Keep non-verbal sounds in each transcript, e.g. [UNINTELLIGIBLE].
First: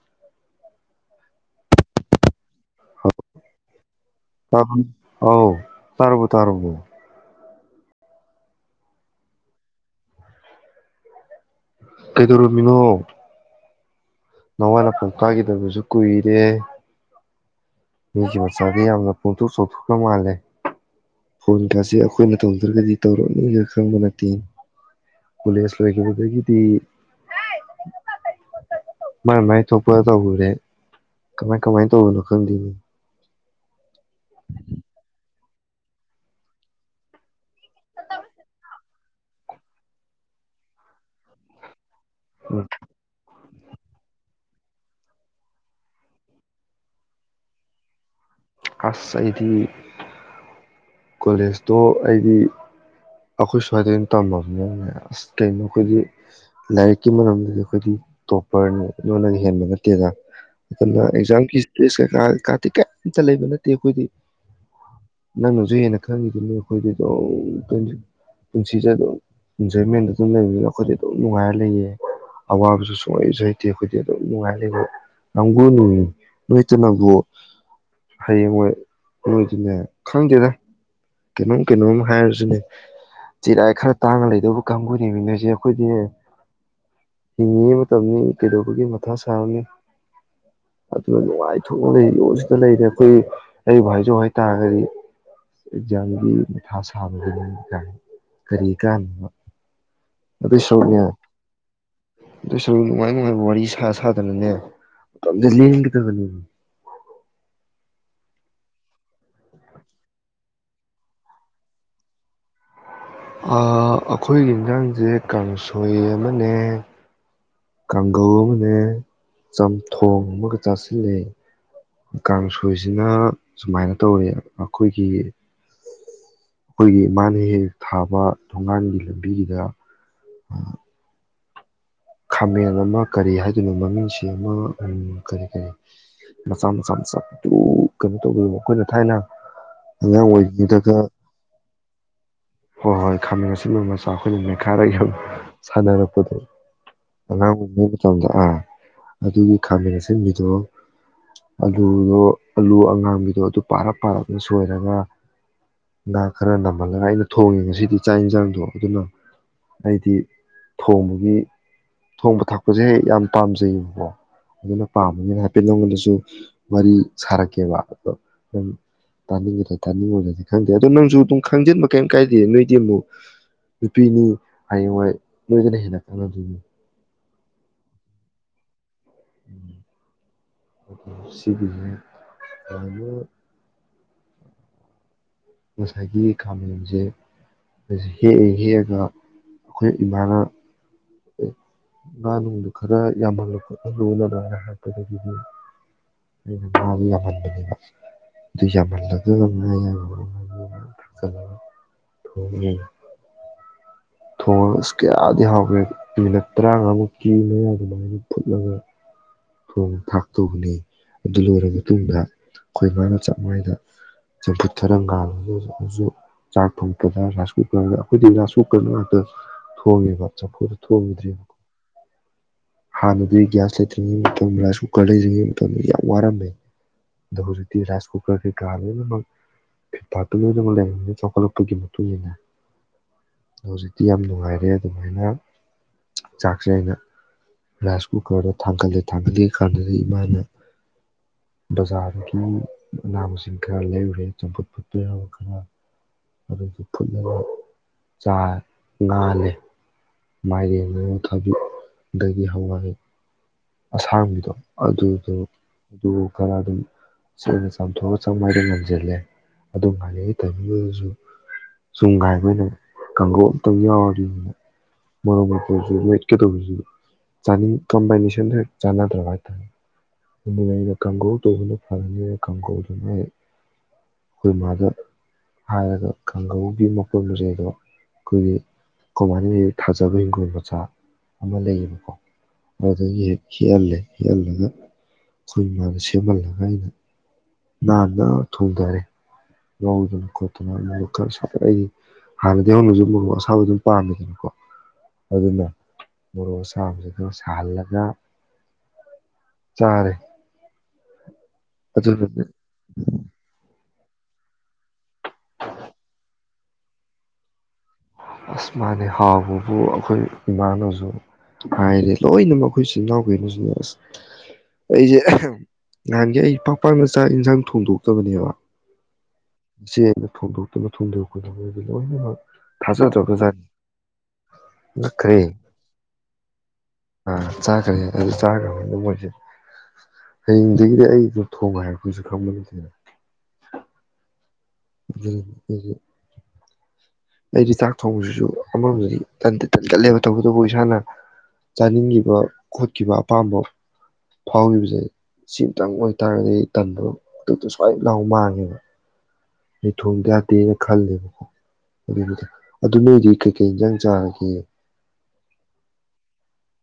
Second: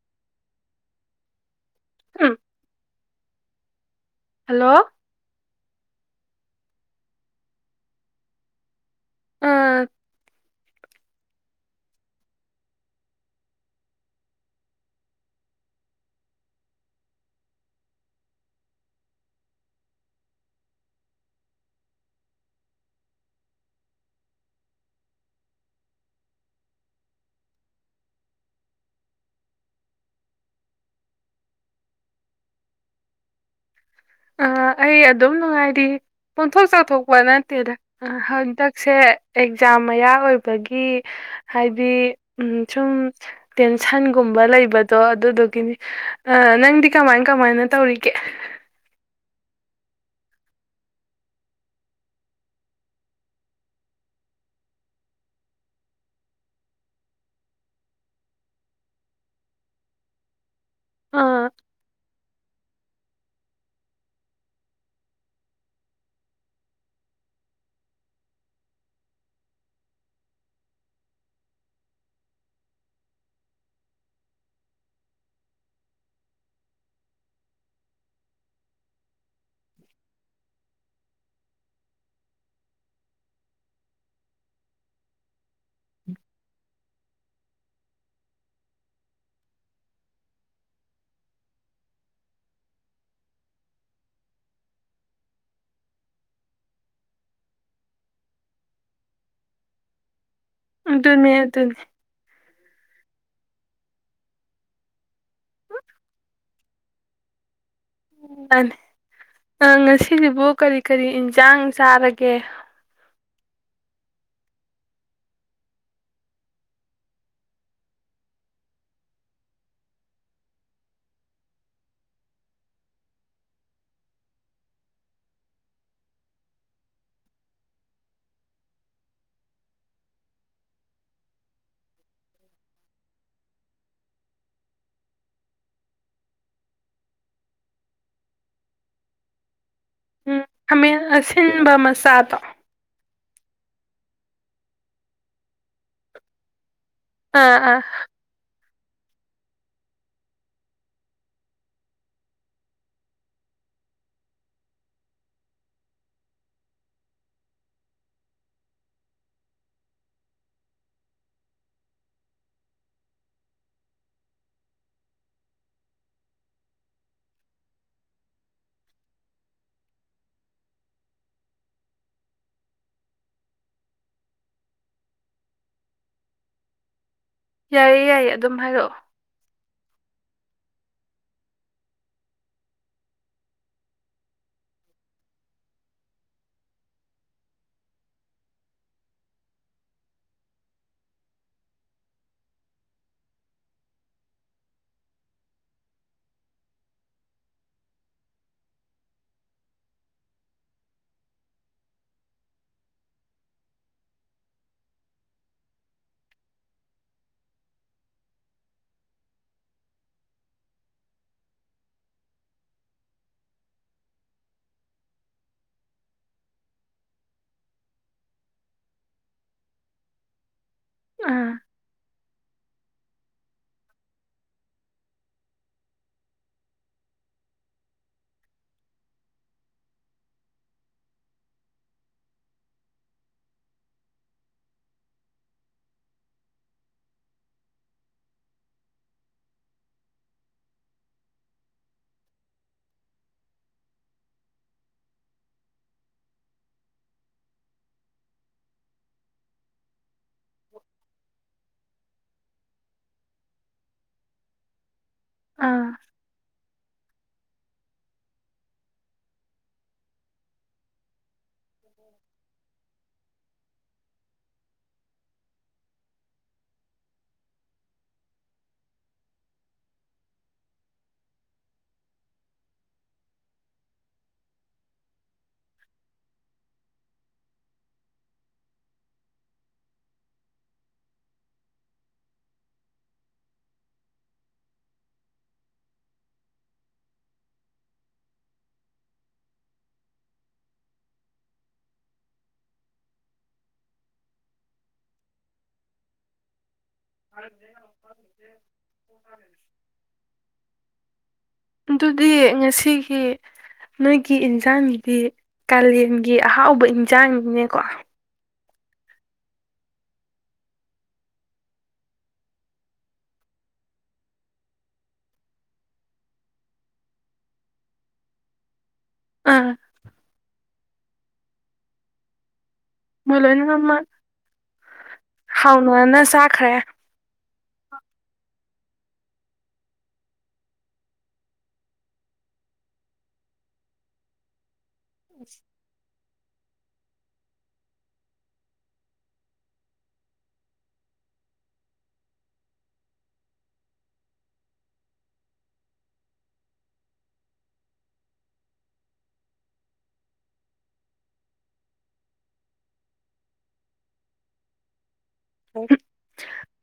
[UNINTELLIGIBLE] [UNINTELLIGIBLE] Hello [UNINTELLIGIBLE] ꯑꯥꯎ ꯇꯥꯔꯕꯣ ꯇꯥꯔꯕꯣ꯫ ꯑꯥ꯫ ꯀꯩꯗꯧꯔꯝꯃꯤꯅꯣ꯫ ꯅꯋꯥ ꯅꯄꯥꯎ ꯇꯥꯒꯤꯗꯕꯖꯨ ꯀꯨꯏꯔꯦ꯫ ꯃꯤꯒꯤ ꯇꯧꯔꯛꯑꯣ ꯃꯆꯥꯗꯤ ꯌꯥꯔꯦ ꯌꯥꯝꯅ ꯄꯣꯡꯊꯣꯛ ꯆꯥꯎꯊꯣꯛꯈꯔ ꯃꯥꯜꯂꯦ ꯐꯣꯟꯒꯥꯁꯦ ꯑꯩꯈꯣꯏꯅ ꯇꯧꯗ꯭ꯔꯒꯗꯤ ꯇꯧꯔꯛꯅꯤꯒ ꯈꯪꯕ ꯅꯠꯇꯦ ꯀꯣꯂꯦꯖ ꯂꯣꯏꯈꯤꯕꯗꯒꯤꯗꯤ ꯍꯥꯏ [UNINTELLIGIBLE] ꯃꯥꯏ ꯃꯥꯏ ꯊꯣꯛꯄ ꯇꯧꯔꯨꯔꯦ ꯀꯃꯥꯏ ꯀꯃꯥꯏ ꯇꯧꯕꯅꯣ ꯈꯪꯗꯦꯅꯦ꯫ ꯑ ꯑꯩ ꯑꯗꯨꯝ ꯅꯨꯡꯉꯥꯏꯔꯤ ꯄꯣꯡꯊꯣꯛ ꯆꯥꯎꯊꯣꯛꯄ ꯅꯠꯇꯦꯗ ꯍꯟꯗꯛꯁꯦ ꯑꯦꯛꯖꯥꯝ ꯃꯌꯥ ꯑꯣꯏꯕꯒꯤ ꯍꯥꯏꯗꯤ ꯎꯝ ꯁꯨꯝ ꯇꯦꯟꯁꯟꯒꯨꯝꯕ ꯂꯩꯕꯗꯣ ꯑꯗꯨꯗꯨꯒꯤꯅꯤ ꯑ ꯅꯪꯗꯤ ꯀꯃꯥꯏ ꯀꯃꯥꯏꯅ ꯇꯧꯔꯤꯒꯦ꯫ ꯑꯁ ꯑꯩꯗꯤ ꯀꯣꯂꯦꯖꯇꯣ ꯑꯩꯗꯤ ꯑꯩꯈꯣꯏ ꯁꯋꯥꯏꯗ ꯑꯣꯏꯅ ꯇꯝꯃꯕꯅꯤꯅꯅꯦ ꯑꯁ ꯀꯩꯅꯣ ꯑꯩꯈꯣꯏꯗꯤ ꯂꯥꯏꯔꯤꯛꯀꯤ ꯃꯔꯝꯗꯗꯤ ꯑꯩꯈꯣꯏꯗꯤ ꯇꯣꯞꯄꯔꯅꯦ ꯅꯣꯏꯅꯒ ꯍꯦꯟꯕ ꯅꯠꯇꯦꯗ꯫ ꯑꯗꯨꯅ ꯑꯥ ꯑꯦꯛꯖꯥꯝꯒꯤ ꯏꯁꯇꯦꯁ ꯀꯩꯀꯥ ꯀꯥꯇꯤ ꯀꯌꯤꯝ ꯑꯝꯇꯥ ꯂꯩꯕ ꯅꯠꯇꯦ ꯑꯩꯈꯣꯏꯗꯤ ꯅꯪꯅ ꯖꯨ ꯍꯦꯟꯅ ꯈꯪꯉꯤꯗꯨꯅꯤ ꯑꯩꯈꯣꯏꯗꯤ ꯑꯗꯨꯝ ꯄꯨꯟꯁꯤꯖꯦ ꯑꯗꯨꯝ ꯏꯟꯖꯣꯏꯃꯦꯟ ꯑꯗꯨꯝ ꯂꯩꯕꯅꯤꯅ ꯑꯩꯈꯣꯏꯗꯤ ꯑꯗꯨꯝ ꯅꯨꯡꯉꯥꯏꯔ ꯂꯩꯌꯦ ꯑꯋꯥꯕꯖꯨ ꯁꯨꯡꯍꯩꯖꯨ ꯍꯩꯇꯦ ꯑꯩꯈꯣꯏꯗꯤ ꯑꯗꯨꯝ ꯅꯨꯡꯉꯥꯏꯔ ꯂꯩꯕ ꯀꯥꯡꯕꯨꯅꯦꯃꯦ ꯅꯣꯏꯇꯅꯕꯨ ꯍꯌꯦꯡ ꯍꯣꯏ ꯅꯣꯏꯗꯤꯅꯦ ꯈꯪꯗꯦꯗ ꯀꯩꯅꯣꯝ ꯀꯩꯅꯣꯝ ꯍꯥꯏꯔꯖꯤꯅꯦ ꯆꯤꯔꯥꯏ ꯈꯔ ꯇꯥꯡꯉ ꯂꯩꯗꯧꯕ ꯀꯥꯡꯒꯨꯅꯦꯃꯦ ꯅꯣꯏꯖꯦ ꯑꯩꯈꯣꯏꯗꯤ ꯍꯤꯡꯉꯤꯉꯩ ꯃꯇꯝꯅꯤ ꯀꯩꯗꯧꯕꯒꯤ ꯃꯊꯥ ꯁꯥꯔꯨꯅꯤ ꯑꯗꯨꯅ ꯅꯨꯡꯉꯥꯏꯊꯣꯛꯅ ꯂꯩꯌꯣꯁꯤꯗ ꯂꯩꯔꯦ ꯑꯩꯈꯣꯏ ꯑꯩꯕꯨ ꯍꯥꯏꯖꯧ ꯍꯥꯏꯇꯥꯔꯒꯗꯤ꯫ ꯑꯦꯛꯖꯥꯝꯒꯤ ꯃꯊꯥ ꯁꯥꯕ ꯀꯔꯤ ꯀꯥꯟꯅꯕ꯫ ꯑꯗꯨꯅꯦ ꯑꯗꯨꯅꯦ꯫ ꯑꯗꯨꯏꯁꯔꯨꯛ ꯅꯨꯡꯉꯥꯏ ꯅꯨꯡꯉꯥꯏꯕ ꯋꯥꯔꯤ ꯁꯥ ꯁꯥꯗꯅꯅꯦ ꯃꯇꯝꯖꯦ ꯂꯦꯟꯒꯗꯕꯅꯤ꯫ ꯃꯥꯅꯦ ꯑ ꯉꯁꯤꯖꯤꯕꯨ ꯀꯔꯤ ꯀꯔꯤ ꯏꯟꯖꯥꯡ ꯆꯥꯔꯒꯦ꯫ ꯑ ꯑꯩꯈꯣꯏꯒꯤ ꯌꯦꯟꯖꯥꯡꯖꯦ ꯀꯥꯡꯁꯣꯏ ꯑꯃꯅꯦ꯫ ꯀꯥꯡꯒꯧ ꯑꯃꯅꯦ ꯆꯝꯊꯣꯡ ꯑꯃꯒ ꯆꯥꯁꯤꯂꯦ ꯀꯥꯡꯁꯣꯏꯁꯤꯅ ꯁꯨꯃꯥꯏꯅ ꯇꯧꯋꯦ ꯑꯩꯈꯣꯏꯒꯤ ꯑꯩꯈꯣꯏꯒꯤ ꯏꯃꯥꯅ ꯍꯦꯛ ꯍꯦꯛ ꯊꯥꯕ ꯊꯣꯡꯒꯥꯟꯒꯤ ꯂꯝꯕꯤꯒꯤꯗ ꯈꯥꯃꯦꯟ ꯑꯃ ꯀꯔꯤ ꯍꯥꯏꯗꯣꯏꯅꯣ ꯃꯃꯤꯡꯁꯤ ꯑꯃ ꯀꯔꯤ ꯀꯔꯤ ꯃꯆꯥ ꯃꯆꯥ ꯃꯆꯥꯗꯨ ꯀꯩꯅꯣ ꯇꯧꯕ ꯃꯈꯣꯏꯅ ꯊꯥꯏꯅ ꯑꯉꯥꯡ ꯑꯣꯏꯔꯤꯉꯩꯗꯒ ꯍꯥꯃꯦꯜ ꯑꯁꯤꯜꯕ ꯃꯆꯥꯗꯣ꯫ ꯍꯣꯏ ꯍꯣꯏ ꯈꯥꯃꯦꯟ ꯑꯁꯤꯟꯕ ꯃꯆꯥ ꯑꯩꯈꯣꯏꯅ ꯃꯦꯈꯥꯏꯔ ꯌꯥꯝ ꯁꯥꯟꯅꯔꯛꯄꯗꯣ꯫ ꯑꯥ ꯑꯉꯥꯡ ꯑꯥ [UNINTELLIGIBLE] ꯃꯇꯝꯗꯣ ꯑ ꯑꯗꯨꯒꯤ ꯈꯥꯃꯦꯟ ꯑꯁꯤꯟꯕꯤꯗꯣ ꯑꯂꯨꯗꯣ ꯑꯂꯨ ꯑꯉꯥꯡꯕꯤꯗꯣ ꯑꯗꯨ ꯄꯥꯔꯞ ꯄꯥꯔꯞꯅ ꯁꯣꯏꯔꯒ ꯉꯥ ꯈꯔ ꯅꯝꯍꯜꯂꯒ ꯑꯩꯅ ꯊꯣꯡꯉꯦ ꯉꯁꯤꯗꯤ ꯆꯥꯛ ꯏꯟꯖꯥꯡꯗꯣ ꯑꯗꯨꯅ ꯑꯩꯗꯤ ꯊꯣꯡꯕꯒꯤ ꯊꯣꯡꯕ ꯊꯥꯛꯄꯖꯦ ꯌꯥꯝ ꯄꯥꯝꯖꯩꯕꯀꯣ ꯑꯗꯨꯅ ꯄꯥꯝꯕꯅꯤꯅ ꯍꯥꯏꯐꯦꯠ ꯅꯪꯉꯣꯟꯗꯖꯨ ꯋꯥꯔꯤ ꯁꯥꯔꯛꯀꯦꯕ ꯑꯗꯣ ꯅꯪ ꯇꯥꯅꯤꯡꯒꯗ꯭ꯔ ꯇꯥꯅꯤꯡꯉꯣꯏꯗ꯭ꯔꯗꯤ ꯈꯪꯗꯦ ꯑꯗꯣ ꯅꯪꯖꯨ ꯑꯗꯨꯝ ꯈꯪꯖꯤꯟꯕ ꯀꯩꯝ ꯀꯥꯏꯗꯦ ꯅꯣꯏꯗꯤ ꯑꯃꯨꯛ ꯅꯨꯄꯤꯅꯤ ꯍꯌꯦꯡ ꯋꯥꯏ ꯅꯣꯏꯗꯅ ꯍꯦꯟꯅ ꯈꯪꯉꯗꯣꯏꯅꯤ꯫ ꯌꯥꯏꯌꯦ ꯌꯥꯏꯌꯦ ꯑꯗꯨꯝ ꯍꯥꯏꯔꯛꯑꯣ꯫ [UNINTELLIGIBLE] ꯉꯁꯥꯏꯒꯤ ꯈꯥꯃꯦꯟꯖꯦ [UNINTELLIGIBLE] ꯍꯦꯛꯑꯒ ꯑꯩꯈꯣꯏ ꯏꯃꯥꯅ ꯉꯥ ꯅꯨꯡꯗꯨ ꯈꯔ ꯌꯥꯝꯍꯜꯂꯨ ꯈꯣꯠꯍꯜꯂꯨꯅ ꯑꯗꯨꯃꯥꯏꯅ [UNINTELLIGIBLE] ꯍꯥꯏꯔꯛꯄꯗꯒꯤꯗꯤ ꯑꯩꯅ ꯉꯥꯗꯨ ꯌꯥꯝꯍꯟꯕꯅꯤꯗ ꯑꯗꯨ ꯌꯥꯝꯍꯜꯂꯒ [UNINTELLIGIBLE] ꯐꯖ ꯊꯣꯡꯉꯦ꯫ ꯊꯣꯡꯉꯒ ꯀꯌꯥꯗꯤ ꯍꯥꯎꯒꯔꯦ ꯃꯤꯅꯠ ꯇꯔꯥꯉꯥꯃꯨꯛꯀꯤ ꯃꯌꯥ ꯑꯗꯨꯃꯥꯏꯅ ꯐꯨꯠꯂꯒ ꯊꯣꯡ ꯊꯥꯛꯇꯧꯕꯅꯦ ꯑꯗꯨ ꯂꯣꯏꯔꯕ ꯃꯇꯨꯡꯗ ꯑꯩꯈꯣꯏ ꯃꯥꯅ ꯆꯥꯛ ꯃꯥꯏꯗ ꯆꯝꯐꯨꯠ ꯈꯔ ꯉꯥꯜꯂꯒꯖꯨ ꯆꯥꯛ ꯊꯣꯡꯄꯗ ꯔꯥꯏꯁ ꯀꯨꯀꯔ ꯑꯩꯈꯣꯏꯗꯤ ꯔꯥꯏ ꯀꯨꯛ ꯀꯔꯗ ꯉꯥꯛꯇ ꯊꯣꯡꯉꯦꯕ ꯆꯐꯨꯗ ꯊꯣꯡꯗ꯭ꯔꯤ ꯑꯥ ꯍꯥꯟꯅꯗꯤ ꯒ꯭ꯌꯥꯁ ꯂꯩꯇ꯭ꯔꯤꯉꯩ ꯃꯇꯝ ꯔꯥꯏꯁ ꯀꯨꯀꯔ ꯂꯩꯇ꯭ꯔꯤꯉꯩ ꯃꯇꯝꯗ ꯌꯥꯝ ꯋꯥꯔꯝꯃꯦ ꯑꯗꯣ ꯍꯧꯖꯤꯛꯇꯤ ꯔꯥꯏꯁ ꯀꯨꯀꯔ ꯀꯩꯀꯥ ꯂꯣꯏꯅꯃꯛ ꯐꯤꯠꯄꯥꯥꯔꯠꯇꯣ ꯂꯣꯏꯅꯃꯛ ꯂꯩꯔꯕꯝꯅꯤꯅ ꯆꯥꯎꯈꯠꯂꯛꯄꯒꯤ ꯃꯇꯨꯡ ꯏ ꯃꯇꯨꯡꯏꯟꯅ ꯍꯧꯖꯤꯛꯇꯤ ꯌꯥꯝ ꯅꯨꯡꯉꯥꯏꯔꯦ ꯑꯗꯨꯃꯥꯏꯅ ꯆꯥꯛꯁꯦ ꯑꯩꯅ ꯔꯥꯏꯁ ꯀꯨꯀꯔꯗ ꯊꯥꯡꯒꯠꯂꯦ ꯊꯥꯡꯒꯠꯂꯛꯑ ꯀꯥꯟꯗꯗꯤ ꯏꯃꯥꯅ ꯕꯖꯥꯔꯗꯒꯤ ꯃꯅꯥ ꯃꯁꯤꯡ ꯈꯔ ꯂꯩꯔꯨꯔꯦ ꯆꯝꯐꯨꯠ ꯐꯨꯠꯄ ꯌꯥꯕ ꯈꯔ ꯑꯗꯨꯗꯒꯤ ꯐꯨꯠꯂꯒ ꯆꯥ ꯉꯥꯂꯦ ꯃꯥꯏꯔ ꯑꯃ ꯊꯕꯤ ꯗꯗꯒꯤ ꯍꯋꯥꯏ ꯑꯁꯥꯡꯕꯤꯗꯣ ꯑꯗꯨ ꯑꯗꯣ ꯑꯥ ꯑꯗꯨ ꯈꯔ ꯑꯗꯨꯝ ꯁꯦꯡꯅ ꯆꯥꯝꯊꯣꯛꯑ ꯆꯥꯃꯏꯗ ꯉꯝꯁꯤꯜꯂꯦ ꯑꯗꯨ ꯉꯥꯏꯅꯩ ꯇꯝꯕꯤꯗꯨꯁꯨ ꯁꯨꯝ ꯉꯥꯏꯕ ꯑꯣꯏꯅ ꯀꯥꯡꯉꯧ ꯑꯝꯇꯡ ꯌꯥꯎꯔꯗꯤ ꯃꯣꯔꯣꯛ ꯃꯦꯠꯄꯖꯨ ꯃꯦꯠꯀꯗꯧꯕꯁꯤ ꯆꯥꯅꯤꯡ ꯀꯝꯕꯥꯏꯅꯦꯁꯟ ꯁ ꯍꯦꯛ ꯆꯥꯟꯅꯗ꯭ꯔꯕ ꯍꯥꯏꯇꯥꯔꯦ ꯑꯗꯨꯅ ꯑꯩꯅ ꯀꯥꯡꯒꯧ ꯇꯧꯕꯗ ꯐꯔꯅꯤꯅ ꯀꯥꯡꯒꯧꯗꯨꯅ ꯍꯦꯛ ꯑꯩꯈꯣꯏ ꯃꯥꯗ ꯍꯥꯏꯔꯒ ꯀꯥꯡꯒꯧꯒꯤ ꯃꯄꯨ ꯃꯁꯩ ꯑꯗꯣ ꯑꯩꯈꯣꯏꯒꯤ ꯀꯃꯥꯏꯅ ꯊꯥꯖꯕ ꯍꯤꯡꯒꯣꯜ ꯃꯆꯥ ꯑꯃ ꯂꯩꯌꯦꯕꯀꯣ ꯑꯗꯨꯗꯒꯤ ꯍꯦꯛ ꯍꯦꯛꯍꯜꯂꯦ ꯍꯦꯛꯍꯜꯂꯒ ꯑꯩꯈꯣꯏ ꯏꯃꯥꯗ ꯁꯦꯝꯍꯜꯂꯒ ꯑꯩꯅ ꯅꯥꯟꯅ ꯊꯣꯡꯊꯔꯦ ꯌꯥꯎꯗꯅ ꯈꯣꯠꯇꯅ ꯈꯔ ꯁꯥꯐꯠ ꯑꯩꯒꯤ ꯍꯥꯟꯅꯗꯒꯤ ꯍꯧꯅꯁꯨ ꯃꯣꯔꯣꯛ ꯑꯁꯥꯕ ꯑꯗꯨꯝ ꯄꯥꯝꯃꯦꯗꯅꯀꯣ ꯑꯗꯨꯅ ꯃꯣꯔꯣꯛ ꯑꯁꯥ ꯏꯁꯝꯁꯤꯗ ꯁꯥꯍꯜꯂꯒ ꯆꯥꯔꯦ ꯑꯗꯨꯗꯤ ꯑꯗꯨꯅꯗꯤ ꯉꯁꯤꯒꯤ ꯅꯣꯏꯒꯤ ꯏꯟꯖꯥꯡ ꯗꯤ ꯀꯥꯂꯦꯟꯒꯤ ꯑꯍꯥꯎꯕ ꯏꯟꯁꯥꯡꯅꯤꯅꯦꯀꯣ ꯑꯁ ꯃꯥꯅꯦ ꯍꯥꯎꯕꯕꯨ ꯑꯩꯈꯣꯏ ꯏꯃꯥꯅꯁꯨ ꯍꯥꯏꯔꯦ ꯂꯣꯏꯅꯃꯛ ꯑꯩꯈꯣꯏ ꯏꯆꯤꯟ ꯏꯅꯥꯎ ꯀꯩꯅꯣꯁꯤꯅꯦ ꯑꯁ ꯑꯩꯁꯦ ꯅꯍꯥꯟꯒꯤ ꯑꯩ ꯄꯥꯛꯄꯥꯛ ꯃ ꯆꯥꯛ ꯏꯟꯁꯥꯡ ꯊꯣꯡꯗꯣꯛꯇꯕꯅꯦꯕ ꯑꯥ ꯏꯆꯦꯅ ꯊꯣꯡ ꯑꯗꯨ ꯊꯨꯡꯗꯗꯤ ꯂꯣꯏꯅꯃꯛ ꯃꯣꯏ ꯊꯥꯖꯗ꯭ꯔꯖꯥꯠꯅꯤ ꯂꯣꯏꯅꯃꯛ ꯉꯛꯈ꯭ꯔꯦ ꯍꯥꯎꯅꯅ ꯆꯥꯈ꯭ꯔꯦ ꯑꯥ ꯆꯥꯈ꯭ꯔꯦ ꯑꯗꯨꯥ ꯆꯈ꯭ꯔꯦ ꯃꯣꯏꯁꯦ ꯍꯌꯦꯡꯗꯒꯤꯗꯤ ꯑꯩꯗ ꯊꯣꯡꯕ ꯍꯥꯏꯔꯛꯄꯁꯨ ꯈꯪꯕꯅꯠꯇꯦꯗ ꯎꯝ ꯎ ꯑꯩꯗꯤ ꯆꯥꯛ ꯊꯣꯡꯕꯁꯤꯁꯨ ꯑꯃꯔꯣꯝꯗꯗꯤꯗꯤ ꯇꯟꯒꯠꯂꯦꯕ ꯇꯧꯕꯇꯕꯨ ꯏꯁꯥꯅ ꯆꯥꯅꯤꯡꯈꯤꯕ ꯈꯣꯠꯈꯤꯕ ꯑꯄꯥꯝꯕ ꯐꯥꯎꯈꯤꯕꯁꯦ ꯁꯤꯃꯇꯪ ꯑꯣꯏꯇꯥꯔꯒꯗꯤ ꯑꯩ ꯇꯟꯕ ꯈꯨꯗꯛꯇ ꯁꯨꯋꯥꯏꯅ ꯂꯥꯎ ꯃꯥꯡꯉꯦꯕ ꯑꯩ ꯊꯣꯡꯗ ꯌꯥꯗꯦꯅ ꯈꯜꯂꯦꯕꯀꯣ ꯑꯗꯨ ꯑꯗꯨ ꯅꯣꯏꯗꯤ ꯀꯩꯀꯩ ꯏꯟꯖꯥꯡ ꯆꯥꯔꯒꯦ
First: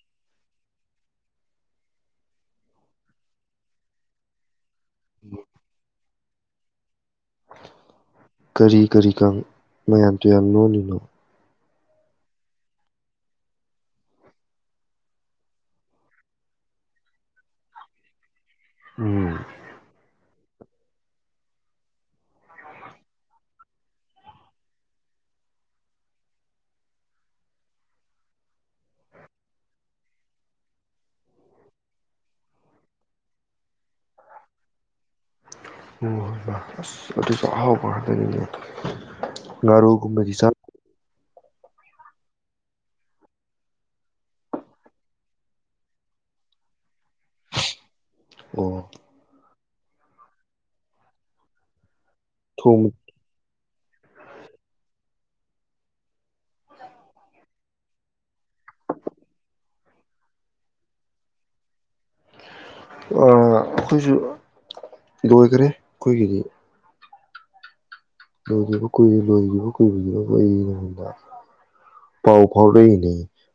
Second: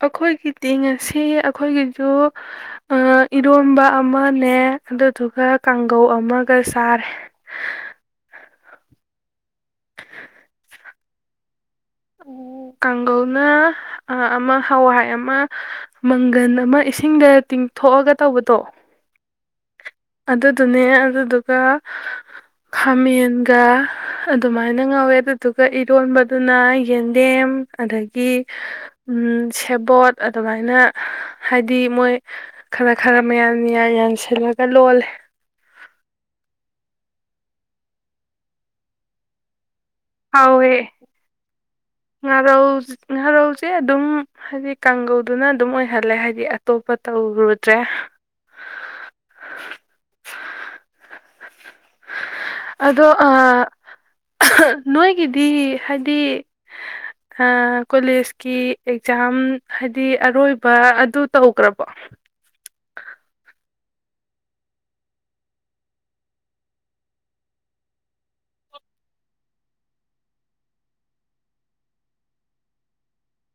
ꯑꯩꯈꯣꯏꯒꯤꯗꯤ ꯉꯁꯤ ꯑꯩꯈꯣꯏꯒꯤꯁꯨ ꯏꯔꯣꯝꯕ ꯑꯃꯅꯦ ꯑꯗꯨꯗꯨꯒ ꯀꯥꯡꯒꯧ ꯑꯃ ꯒꯆꯔꯦ ꯀꯔꯤ ꯀꯔꯤ ꯀ ꯃꯌꯥꯝ ꯇꯨꯌꯥ ꯂꯣꯜꯂꯤꯅꯣ ꯀꯥꯡꯒꯧꯅ ꯑꯃ ꯍꯋꯥꯏ ꯑꯃ ꯃꯪꯒꯟ ꯑꯃ ꯏꯁꯤꯡꯗ ꯇꯤꯡꯊꯣꯛꯑꯒ ꯇꯧꯕꯗꯣ ꯎꯝ ꯑꯗꯨꯗꯨꯅꯦ ꯑꯗꯨꯗꯨꯒ ꯈꯥꯃꯦꯟꯒ ꯑꯗꯨꯃꯥꯏꯅ ꯉꯧꯋꯦ ꯑꯗꯨꯗꯨꯒ ꯏꯔꯣꯟꯕꯗꯨꯅ ꯌꯦꯟꯗꯦꯝ ꯑꯗꯒꯤ ꯁꯦꯕꯣꯠ ꯑꯗꯨꯃꯥꯏꯅ ꯍꯥꯏꯗꯤ ꯃꯣꯏ ꯈꯔ ꯈꯔ ꯃꯌꯥꯟ ꯌꯥꯟ ꯁꯤꯜꯂꯛ ꯂꯣꯜ ꯑꯁ ꯑꯗꯨꯁꯨ ꯑꯍꯥꯎꯕ ꯉꯛꯇꯅꯤꯅꯦ ꯥꯉꯔꯧ ꯒꯨꯝꯕꯗꯤ ꯆꯥ ꯍꯥꯎꯋꯦ ꯉꯥꯔꯧ ꯉꯥꯔꯧꯁꯦ ꯑꯗꯨꯝ ꯍꯥꯏꯗꯤ ꯀꯥꯡꯒꯧꯗꯨꯅ ꯑꯗꯨꯝ ꯑꯣꯏꯍꯜꯂꯦ ꯍꯥꯏꯗꯤ ꯑꯇꯣꯞꯄ ꯇꯧꯔꯨꯗ꯭ꯔꯦ ꯑꯣ [UNINTELLIGIBLE] ꯊꯣꯡ [INAUDIBLE] ꯑꯣꯗꫭ ꯑꯥ [INAUDIBLE] ꯅꯣꯏꯒꯤꯗꯤ ꯍꯥꯏꯗꯤ ꯑ ꯀꯣꯂꯦꯖꯀꯤ ꯑꯦꯛꯖꯥꯝ ꯍꯥꯏꯗꯤ ꯑꯔꯣꯏꯕ ꯑꯗꯨ ꯇꯧꯒ꯭ꯔꯕꯣ ꯑ ꯑꯈꯣꯏꯖꯨ ꯂꯣꯏꯒꯔꯦ ꯑꯈꫭꯏꯒꯤꯗꯤ ꯂꯣꯏꯒꯤꯕ ꯀꯨꯏꯔꯦ ꯂꯣꯏꯒꯤꯕ ꯀꯨꯏꯈꯤꯕ ꯑꯩꯉꯣꯟꯗ ꯄꯥꯎ ꯐꯥꯎꯔꯛꯏꯅꯦ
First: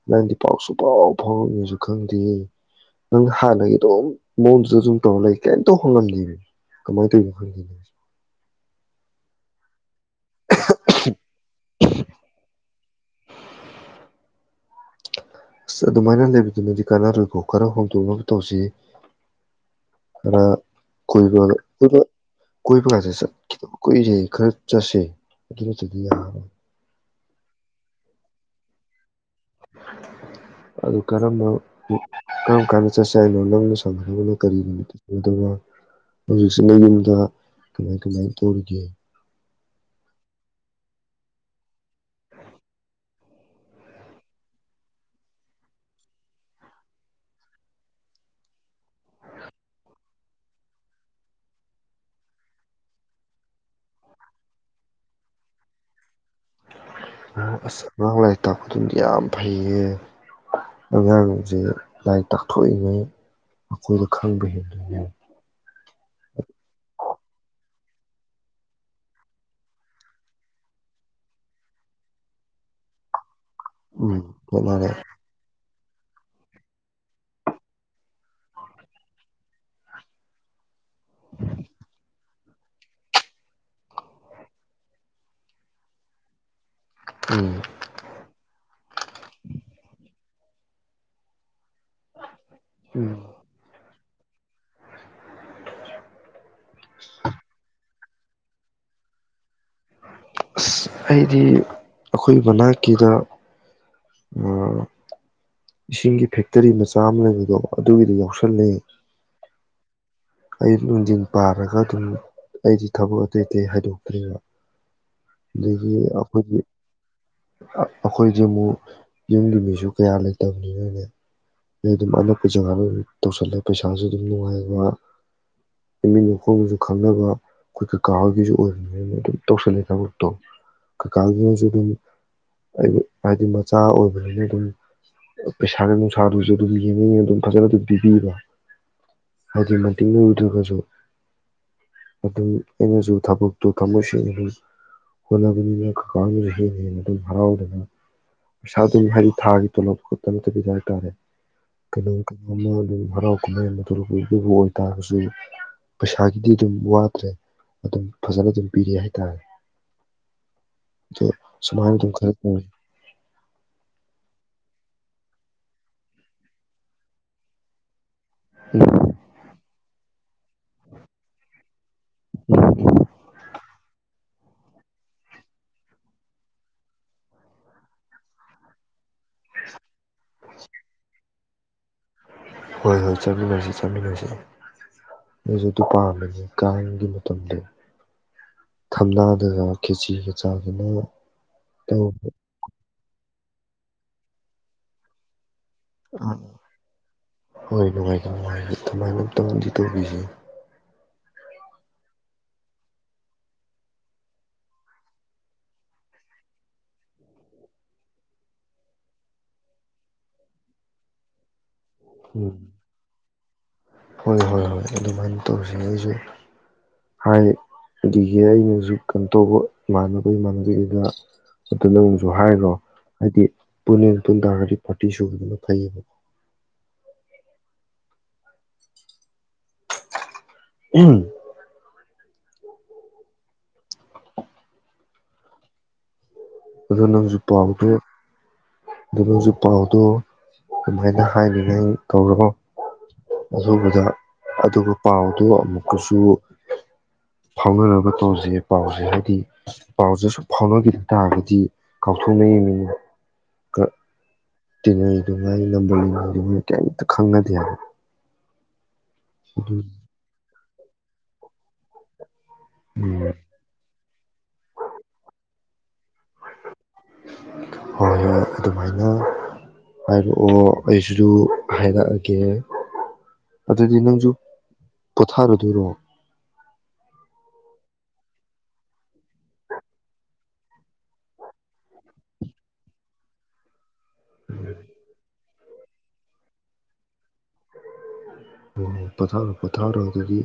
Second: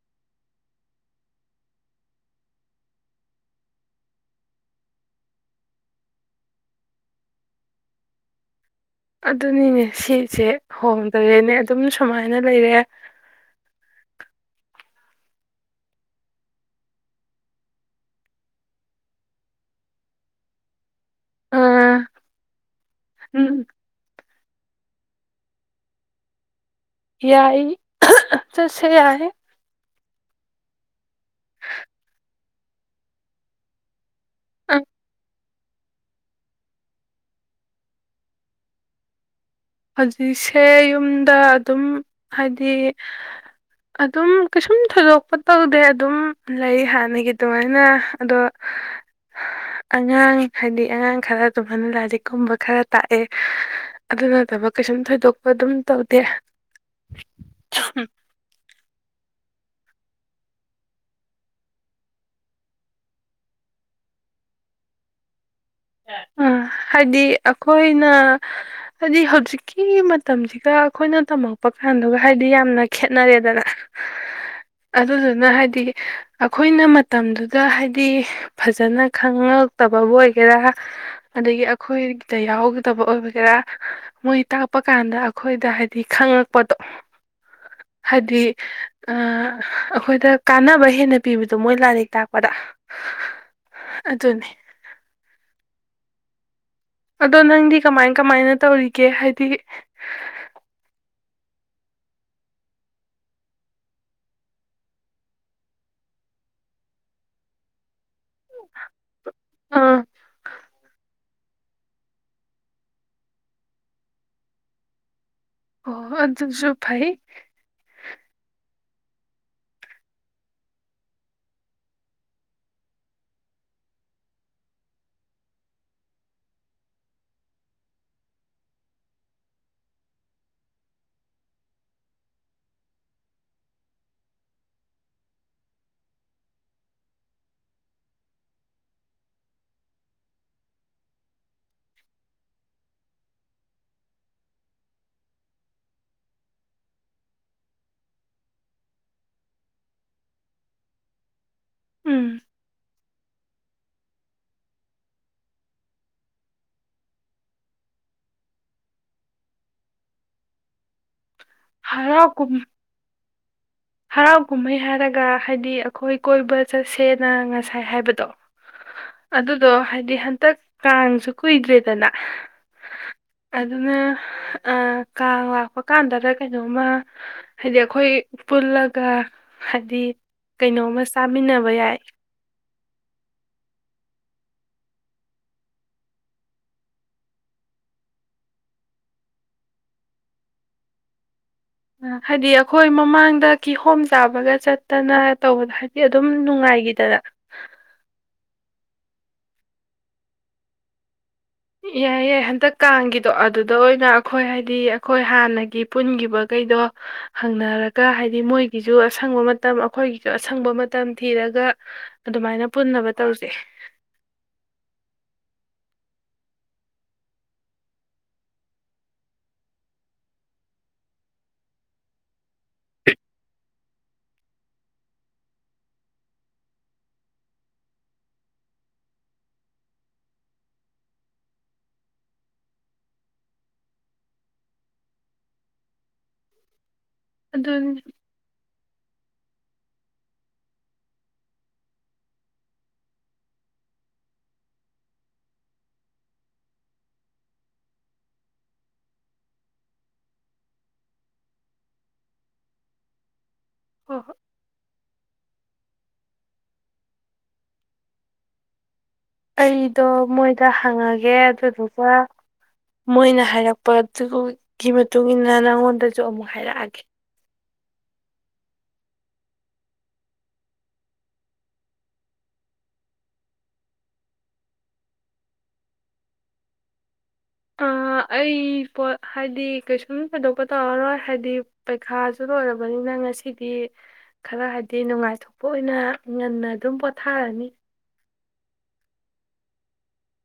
ꯅꯪꯗꯤ ꯄꯥꯎꯁꯨ ꯐꯥꯎ ꯐꯥꯎꯔꯛꯅꯦꯖꯨ ꯈꯪꯗꯦ ꯅꯪ ꯍꯥꯟꯅꯒꯤ ꯑꯗꯨꯝ ꯃꯑꯣꯡꯗꯨꯗ ꯑꯗꯨꯝ ꯇꯧꯔ ꯂꯩ ꯀꯩꯝꯇ ꯍꫭꯡꯉꯝ ꯗꯦꯅꯦ ꯀꯃꯥꯏꯅ ꯇꯧꯔꯤꯅꯣ ꯈꯪꯗꯦ ꯑꯗꯨꯅꯤꯅꯦ ꯁꯤꯁꯦ ꯍꯣꯡ ꯗꯔꯦꯅꯦ ꯑꯗꯨꯝ ꯁꯨꯃꯥꯏꯅ ꯂꯩꯔꯦ ꯑꯁ ꯑꯗꯨꯃꯥꯏꯅ ꯂꯩꯕꯗꯨꯅꯗꯤ ꯀꯥꯟꯅꯔꯣꯏꯀꯣ ꯈꯔ ꯍꯣꯡꯗꯣꯛꯅꯕ ꯇꯧꯖꯤ ꯌꯦ ꯈꯔ ꯀꯣꯏꯕ ꯑꯥ ꯀꫭꯏꯕ ꯀꯣꯏꯕꯒꯥꯖꯦ ꯎꯝ ꯆꯠꯈꯤꯗꯕ ꯀꯨꯏꯔꯦ ꯈꯔ ꯆꯠꯁꯦ ꯑꯗꯨ ꯅꯠꯇꯗꯤ ꯌꯥꯔꯔꯣꯏ ꯌꯥꯏ [UNINTELLIGIBLE] ꯆꯠꯁꯦ ꯍꯥꯏ ꯑꯗꯨ ꯀꯔꯝꯕ ꯀꯔꯝ ꯀꯥꯟꯗ ꯆꯠꯁꯦ ꯍꯥꯏꯅꯣ ꯅꯪꯅ ꯁꯪꯒꯗꯕ ꯀꯔꯤ ꯑ ꯅꯨꯃꯤꯠꯇ [UNINTELLIGIBLE] ꯍꯧꯖꯤꯛꯁꯤꯅ ꯌꯨꯝꯗ ꯀꯃꯥꯏ ꯀꯃꯥꯏ ꯇꯧꯔꯤꯒꯦ ꯍꯧꯖꯤꯛꯁꯦ ꯌꯨꯝꯗ ꯑꯗꯨꯝ ꯍꯥꯏꯗꯤ ꯑꯗꯨꯝ ꯀꯩꯁꯨꯝ ꯊꯣꯏꯗꯣꯛꯄ ꯇꯧꯗꯦ ꯑꯗꯨꯝ ꯂꯩ ꯍꯥꯟꯅꯒꯤ ꯑꯗꯨꯃꯥꯏꯅ ꯑꯗꯣ ꯑꯉꯥꯡ ꯍꯥꯏꯗꯤ ꯑꯉꯥꯡ ꯈꯔ ꯑꯗꯨꯃꯥꯏꯅ ꯂꯥꯏꯔꯤꯛꯀꯨꯝꯕ ꯈꯔ ꯇꯥꯛꯑꯦ ꯑꯗꯨꯅ ꯊꯕꯛ ꯀꯩꯁꯨꯝ ꯊꯣꯏꯗꯣꯛꯄ ꯑꯗꯨꯝ ꯇꯧꯗꯦ ꯑ ꯑꯁ ꯑꯉꯡ ꯂꯥꯏꯔꯤꯛ ꯇꯥꯛꯄ ꯐꯩꯌꯦ ꯑꯉꯥꯡꯖꯦ ꯂꯥꯏꯔꯤꯛ ꯇꯥꯛꯊꯣꯛꯏꯉꯩ ꯑꯈꯣꯏꯗ ꯈꯪꯕ ꯍꯦꯟꯗꫭꯏꯅꯦ ꯑ ꯍꯥꯏꯗꯤ ꯑ ꯑꯈꯣꯏꯅ ꯍꯥꯏꯗꯤ ꯍꯧꯖꯤꯛꯀꯤ ꯃꯇꯝꯖꯤꯒ ꯑꯩꯈꯣꯏꯅ ꯇꯝꯃꯛꯄ ꯀꯥꯟꯗꯨꯒ ꯍꯥꯏꯗꯤ ꯌꯥꯝꯅ ꯈꯦꯠꯅꯔꯦꯗꯅ ꯎꯝ ꯍꯣꯠꯅꯔꯦ ꯑꯗꯨꯗꯨꯅ ꯍꯥꯏꯗꯤ ꯑꯈꯣꯏꯅ ꯃꯇꯝꯗꯨꯗ ꯍꯥꯏꯗꯤ ꯐꯖꯅ ꯈꯉꯛꯇꯕꯕꯨ ꯑꯣꯏꯒꯦꯔꯥ ꯑꯗꯒꯤ ꯑꯩꯈꯣꯏꯗ ꯌꯥꯎꯒꯗꯕ ꯑꯣꯏꯕꯒꯦꯔꯥ ꯃꯣꯏ ꯇꯥꯛꯄ ꯀꯥꯟꯗ ꯑꯩꯈꯣꯏꯗ ꯍꯥꯏꯗꯤ ꯈꯉꯛ ꯄꯣꯠꯇꯣ ꯎꯝ ꯍꯥꯏꯗꯤ ꯑ ꯑꯈꯣꯏꯗ ꯀꯥꯟꯅꯕ ꯍꯦꯟꯅ ꯄꯤꯕꯗ ꯑꯗꯨ ꯃꯣꯏ ꯂꯥꯏꯔꯤꯛ ꯇꯥꯛꯄꯗ ꯎꯝ ꯑꯗꯨꯅꯦ ꯑꯗꯣ ꯅꯪꯗꯤ ꯀꯃꯥꯏ ꯀꯃꯥꯏꯅ ꯇꯧꯔꯤꯒꯦ ꯍꯥꯏꯗꯤ ꯑꯁ ꯑꯩꯗꯤ ꯑꯈꯣꯏ ꯃꯅꯥꯛꯀꯤꯗ ꯑ ꯏꯁꯤꯡꯒꯤ ꯐꯦꯛꯇꯔꯤ ꯃꯆꯥ ꯑꯃ ꯂꯩꯕꯗꯣ ꯑꯗꯨꯒꯤꯗꯤ ꯌꯥꯎ ꯁꯜꯂꯦ ꯑ ꯑꯌꯨꯛ ꯅꯨꯡꯗꯤꯜ ꯄꯥꯔꯒ ꯑꯗꯨꯝ ꯑꯩꯗꯤ ꯊꯕꯛ ꯑꯇꯩ ꯑꯇꯩ ꯍꯥꯏꯗꯣꯛꯇ꯭ꯔꯦꯕ ꯑꯗꯒꯤ ꯑꯣ ꯑꯈꯣꯏꯒꯤ ꯑꯗꯨꯁꯨ ꯐꯩ ꯑꯈꯣꯏꯖꯦ ꯑꯃꯨꯛ ꯌꯨꯝꯒꯤ ꯃꯤꯖꯨ ꯀꯌꯥ ꯂꯩꯇꯕꯅꯤꯅꯅꯦ ꯑꯩ ꯑꯗꯨꯝ ꯑꯅꯛꯄ ꯖꯒꯥꯗ ꯇꯧꯁꯜꯂꯦ ꯄꯩꯁꯥꯁꯨ ꯑꯗꯨꯝ ꯅꯨꯡꯉꯥꯏꯕ ꯏꯃꯤꯠꯅ ꯏꯈꯣꯡꯅꯖꯨ ꯈꯪꯅꯕ ꯑꯩꯈꯣꯏ ꯀꯩꯀꯥ ꯍꯣꯏꯒꯤꯁꯨ ꯑꯣꯏꯕꯅꯤꯅ ꯑꯗꯨꯝ ꯇꯧꯁꯜꯂꯦ ꯊꯕꯛꯇꯣ ꯀꯀꯥꯒꯤ ꯍꯥꯏꯖꯦ ꯑꯗꯨꯝ ꯍꯥꯏꯗꯤ ꯃꯆꯥ ꯑꯣꯏꯕꯅꯤꯅ ꯑꯗꯨꯝ ꯄꯩꯁꯥꯅ ꯅꯨꯡꯁꯥꯗꯨꯁꯨ ꯑꯗꯨꯝ ꯌꯦꯡꯉ ꯌꯦꯡꯉ ꯑꯗꯨꯝ ꯐꯖꯅ ꯑꯗꯨꯝ ꯄꯤꯕꯤꯕ ꯍꯥꯏꯗꯤ ꯃꯇꯤꯡ ꯅꯔꯨꯗ꯭ꯔꯒꯖꯨ ꯑꯗꯨꯝ ꯑꯩꯅꯖꯨ ꯊꯕꯛꯇꯣ ꯊꯃꯣꯏ ꯁꯦꯡꯅ ꯑꯗꯨꯝ ꯍꯣꯠꯅꯕꯅꯤꯅ ꯀꯀꯥꯅꯖꯨ ꯍꯦꯟꯅ ꯍꯦꯟꯅ ꯑꯗꯨꯝ ꯍꯔꯥꯎꯗꯅ ꯄꯩꯁꯥ ꯑꯗꯨꯝ ꯍꯥꯏꯗꯤ ꯊꯥꯒꯤ ꯇꯣꯂꯣꯄ ꯈꯛꯇ ꯅꯠꯇꯕꯤꯗ ꯍꯥꯏꯇꯥꯔꯦ ꯀꫭꯅꯥꯝ ꯎꯝ ꯀꫭꯅꫭꯝ ꯍꯔꯧ ꯀꯨꯝꯍꯩ ꯑꯗꯃ ꯑꯣꯏꯇꯥꯔꯒꯁꯨ ꯄꯩꯁꯥꯒꯤꯗꯤ ꯑꯗꯨꯝ ꯋꯥꯠꯇ꯭ꯔꯦ ꯑꯗꯨꯝ ꯐꯖꯅ ꯑꯗꯨꯝ ꯄꯤꯔꯤ ꯍꯥꯏꯇꯥꯔꯦ ꯁꯃꯥꯏ ꯇꯨ ꯍꯔꯥꯎ ꯈꯔꯗ ꯀꯨꯝ ꯍꯔꯥꯎ ꯀꯨꯝꯍꯩ ꯍꯥꯏꯔꯒ ꯍꯥꯏꯗꯤ ꯑꯩꯈꯣꯏ ꯀꯣꯏꯕ ꯆꯠꯁꯦꯅ ꯉꯁꯥꯏ ꯍꯥꯏꯕꯗꯣ ꯑꯗꯨꯗꯣ ꯍꯥꯏꯗꯤ ꯍꯟꯇꯛ ꯀꯥꯡꯁꯨ ꯀꯨꯏꯗ꯭ꯔꯦꯗꯅ ꯑꯗꯨꯅ ꯑ ꯀꯥꯡ ꯂꯥꯛꯄ ꯀꯥꯟꯗꯗ ꯀꯩꯅꯣꯝꯃ ꯍꯥꯏꯗꯤ ꯑꯩꯈꯣꯏ ꯄꯨꯜꯂꯛ ꯍꯥꯏꯗꯤ ꯀꯩꯅꯣꯝꯃ ꯆꯥ ꯆꯃꯤꯟꯅꯕ ꯌꯥꯏ ꯍꯣꯏ ꯍꯣꯏ ꯆꯠꯃꯤꯟꯅꯁꯤ ꯆꯠꯃꯤꯟꯅꯁꯤ ꯅꯁꯨ ꯑꯗꯨ ꯄꯥꯝꯕꯅꯦ ꯀꯥꯡꯒꯤ ꯃꯇꯝꯗꯣ ꯊꯝꯅꯥꯗꯒ ꯈꯦꯆꯒ ꯆꯥꯒꯤꯅ ꯍꯥꯏꯗꯤ ꯑꯩꯈꯣꯏ ꯃꯃꯥꯡꯗ ꯀꯤꯍꯣꯝ ꯆꯥꯕꯒ ꯆꯠꯇꯅ ꯇꯧꯕꯗ ꯍꯥꯏꯗꯤ ꯑꯗꯨꯝ ꯅꯨꯡꯉꯥꯏꯈꯤꯗꯅ ꯅꯨꯡ ꯀꯃꯥꯏꯅ ꯑꯝꯇꯪꯗꯤ ꯇꯧꯕꯤꯁꯤꯦ ꯌꯥꯏ ꯌꯥꯏ ꯍꯟꯗꯛ ꯀꯥꯡꯒꯤꯗꯣ ꯑꯗꯨꯗ ꯑꯣꯏꯅ ꯑꯩꯈꯣꯏ ꯍꯥꯏꯗꯤ ꯑꯩꯈꯣꯏ ꯍꯥꯟꯅꯒꯤ ꯄꯨꯟꯈꯤꯕꯈꯩꯗꯣ ꯍꯪꯅꯔꯒ ꯍꯥꯏꯗꯤ ꯃꯣꯏꯒꯤꯁꯨ ꯑꯁꯪꯕ ꯃꯇꯝ ꯑꯩꯈꯣꯏꯒꯤꯁꯨ ꯑꯁꯪꯕ ꯃꯇꯝ ꯊꯤꯔꯒ ꯎꯝ ꯑꯗꯨꯃꯥꯏꯅ ꯄꯨꯟꯅꯕ ꯇꯧꯁꯦ ꯍꯣꯏ ꯍꯣꯏ ꯍꯣꯏ ꯑꯗꯨꯃꯥꯏꯅ ꯇꯧꯁꯤ ꯑꯩꯁꯨ ꯍꯥꯏ ꯑꯗꯒꯤ ꯑꯩꯅꯁꯨ ꯀꯩꯅꯣ ꯇꯧꯕ ꯏꯃꯥꯟꯅꯕ ꯏꯃꯥꯟꯅꯕꯒꯤꯗ ꯑꯗꯨꯗꯪꯨꯛꯁꯨ ꯍꯥꯏꯔꯣ ꯍꯥꯏꯗꯤ ꯄꯨꯟꯅ ꯄꯨꯡ ꯇꯥꯔꯒꯗꯤ ꯄꯥꯔꯇꯤ ꯁꯨꯗꯨꯅꯣ ꯐꯩꯌꯦꯕꯀꯣ ꯎꯝ ꯑꯗꯣ ꯅꯪꯁꯨ ꯄꯥꯎꯈ꯭ꯔꯦ ꯑꯗꯨꯅꯤ ꯑꯗꯨ ꯅꯁꯨ ꯄꯥꯎꯗꯣ ꯑꯗꯨꯃꯥꯏꯅ ꯍꯥꯏꯅꯤꯡꯉꯥꯏ ꯀꯧꯔꯣ ꯑꯗꯨꯗ ꯑꯗꯨꯒ ꯄꯥꯎꯗꯣ ꯑꯃꯨꯛꯀꯁꯨ ꯐꯥꯎꯅꯔꯒ ꯇꯧꯁꯩ ꯄꯥꯎꯁꯦ ꯍꯥꯏꯗꯤ ꯄꯥꯎꯁꯦ ꯁꯨꯝ ꯐꯥꯎꯅꯈꯤꯗ ꯇꯥꯔꯒꯗꯤ ꯗꯤ ꯀꯥꯎꯊꯨꯝꯅ ꯃꯤ ꯀꯥ ꯍꯣꯏ ꯍꯣꯏ ꯇꯤꯉꯩꯗꯨꯉꯥꯏ ꯅꯕꯨꯣꯜꯉꯩꯗꯨꯉꯥꯏ ꯀꯩꯝꯇ ꯈꯪꯅꯗꯦ ꯍꯥꯏ ꯑꯩꯗꯣ ꯃꯣꯏꯗ ꯍꯪꯉꯒꯦ ꯑꯗꯨꯗꯨ [UNINTELLIGIBLE] ꯎꯝ ꯃꯣꯏꯅ ꯍꯥꯏꯔꯛꯄ ꯑꯗꯨꯒꯤ ꯃꯇꯨꯡ ꯃꯇꯨꯡꯏꯟꯅ ꯅꯣꯟꯗ ꯑꯃꯨꯛ ꯍꯥꯏꯔꯛꯑꯒꯦ ꯍꯣꯏ ꯍꯣꯏ ꯑꯗꯨꯃꯥꯏꯅ ꯍꯥꯏꯔꯛꯑꯣ ꯑꯩꯁꯨꯁꯨ ꯍꯥꯏꯔꯛꯑꯒꯦ ꯑꯗꯨꯗꯤ ꯅꯪꯁꯨ ꯄꯣꯊꯥꯔꯗꯣꯏꯔꯣ ꯑꯩ ꯄꯣꯠ ꯍꯥꯏꯗꯤ ꯀꯩꯁꯨꯝ ꯊꯣꯏꯗꯣꯛꯄ ꯇꯧꯔꯔꯣꯏ ꯍꯥꯏꯕꯗꯤ ꯄꯩꯈꯥꯁꯨ ꯂꯣꯏꯔꯕꯅꯤꯅ ꯉꯁꯤꯗꯤ ꯈꯔ ꯍꯥꯏꯗꯤ ꯅꯨꯡꯉꯥꯏꯊꯣꯛ ꯄꯣꯏ ꯑꯣꯏꯅ ꯉꯟꯅ ꯑꯗꯨꯝ ꯄꯣꯊꯥꯔꯅꯤ ꯑꯣ ꯄꯣꯊꯥꯔꯣ ꯄꯣꯊꯥꯔꯣꯗꯒꯤ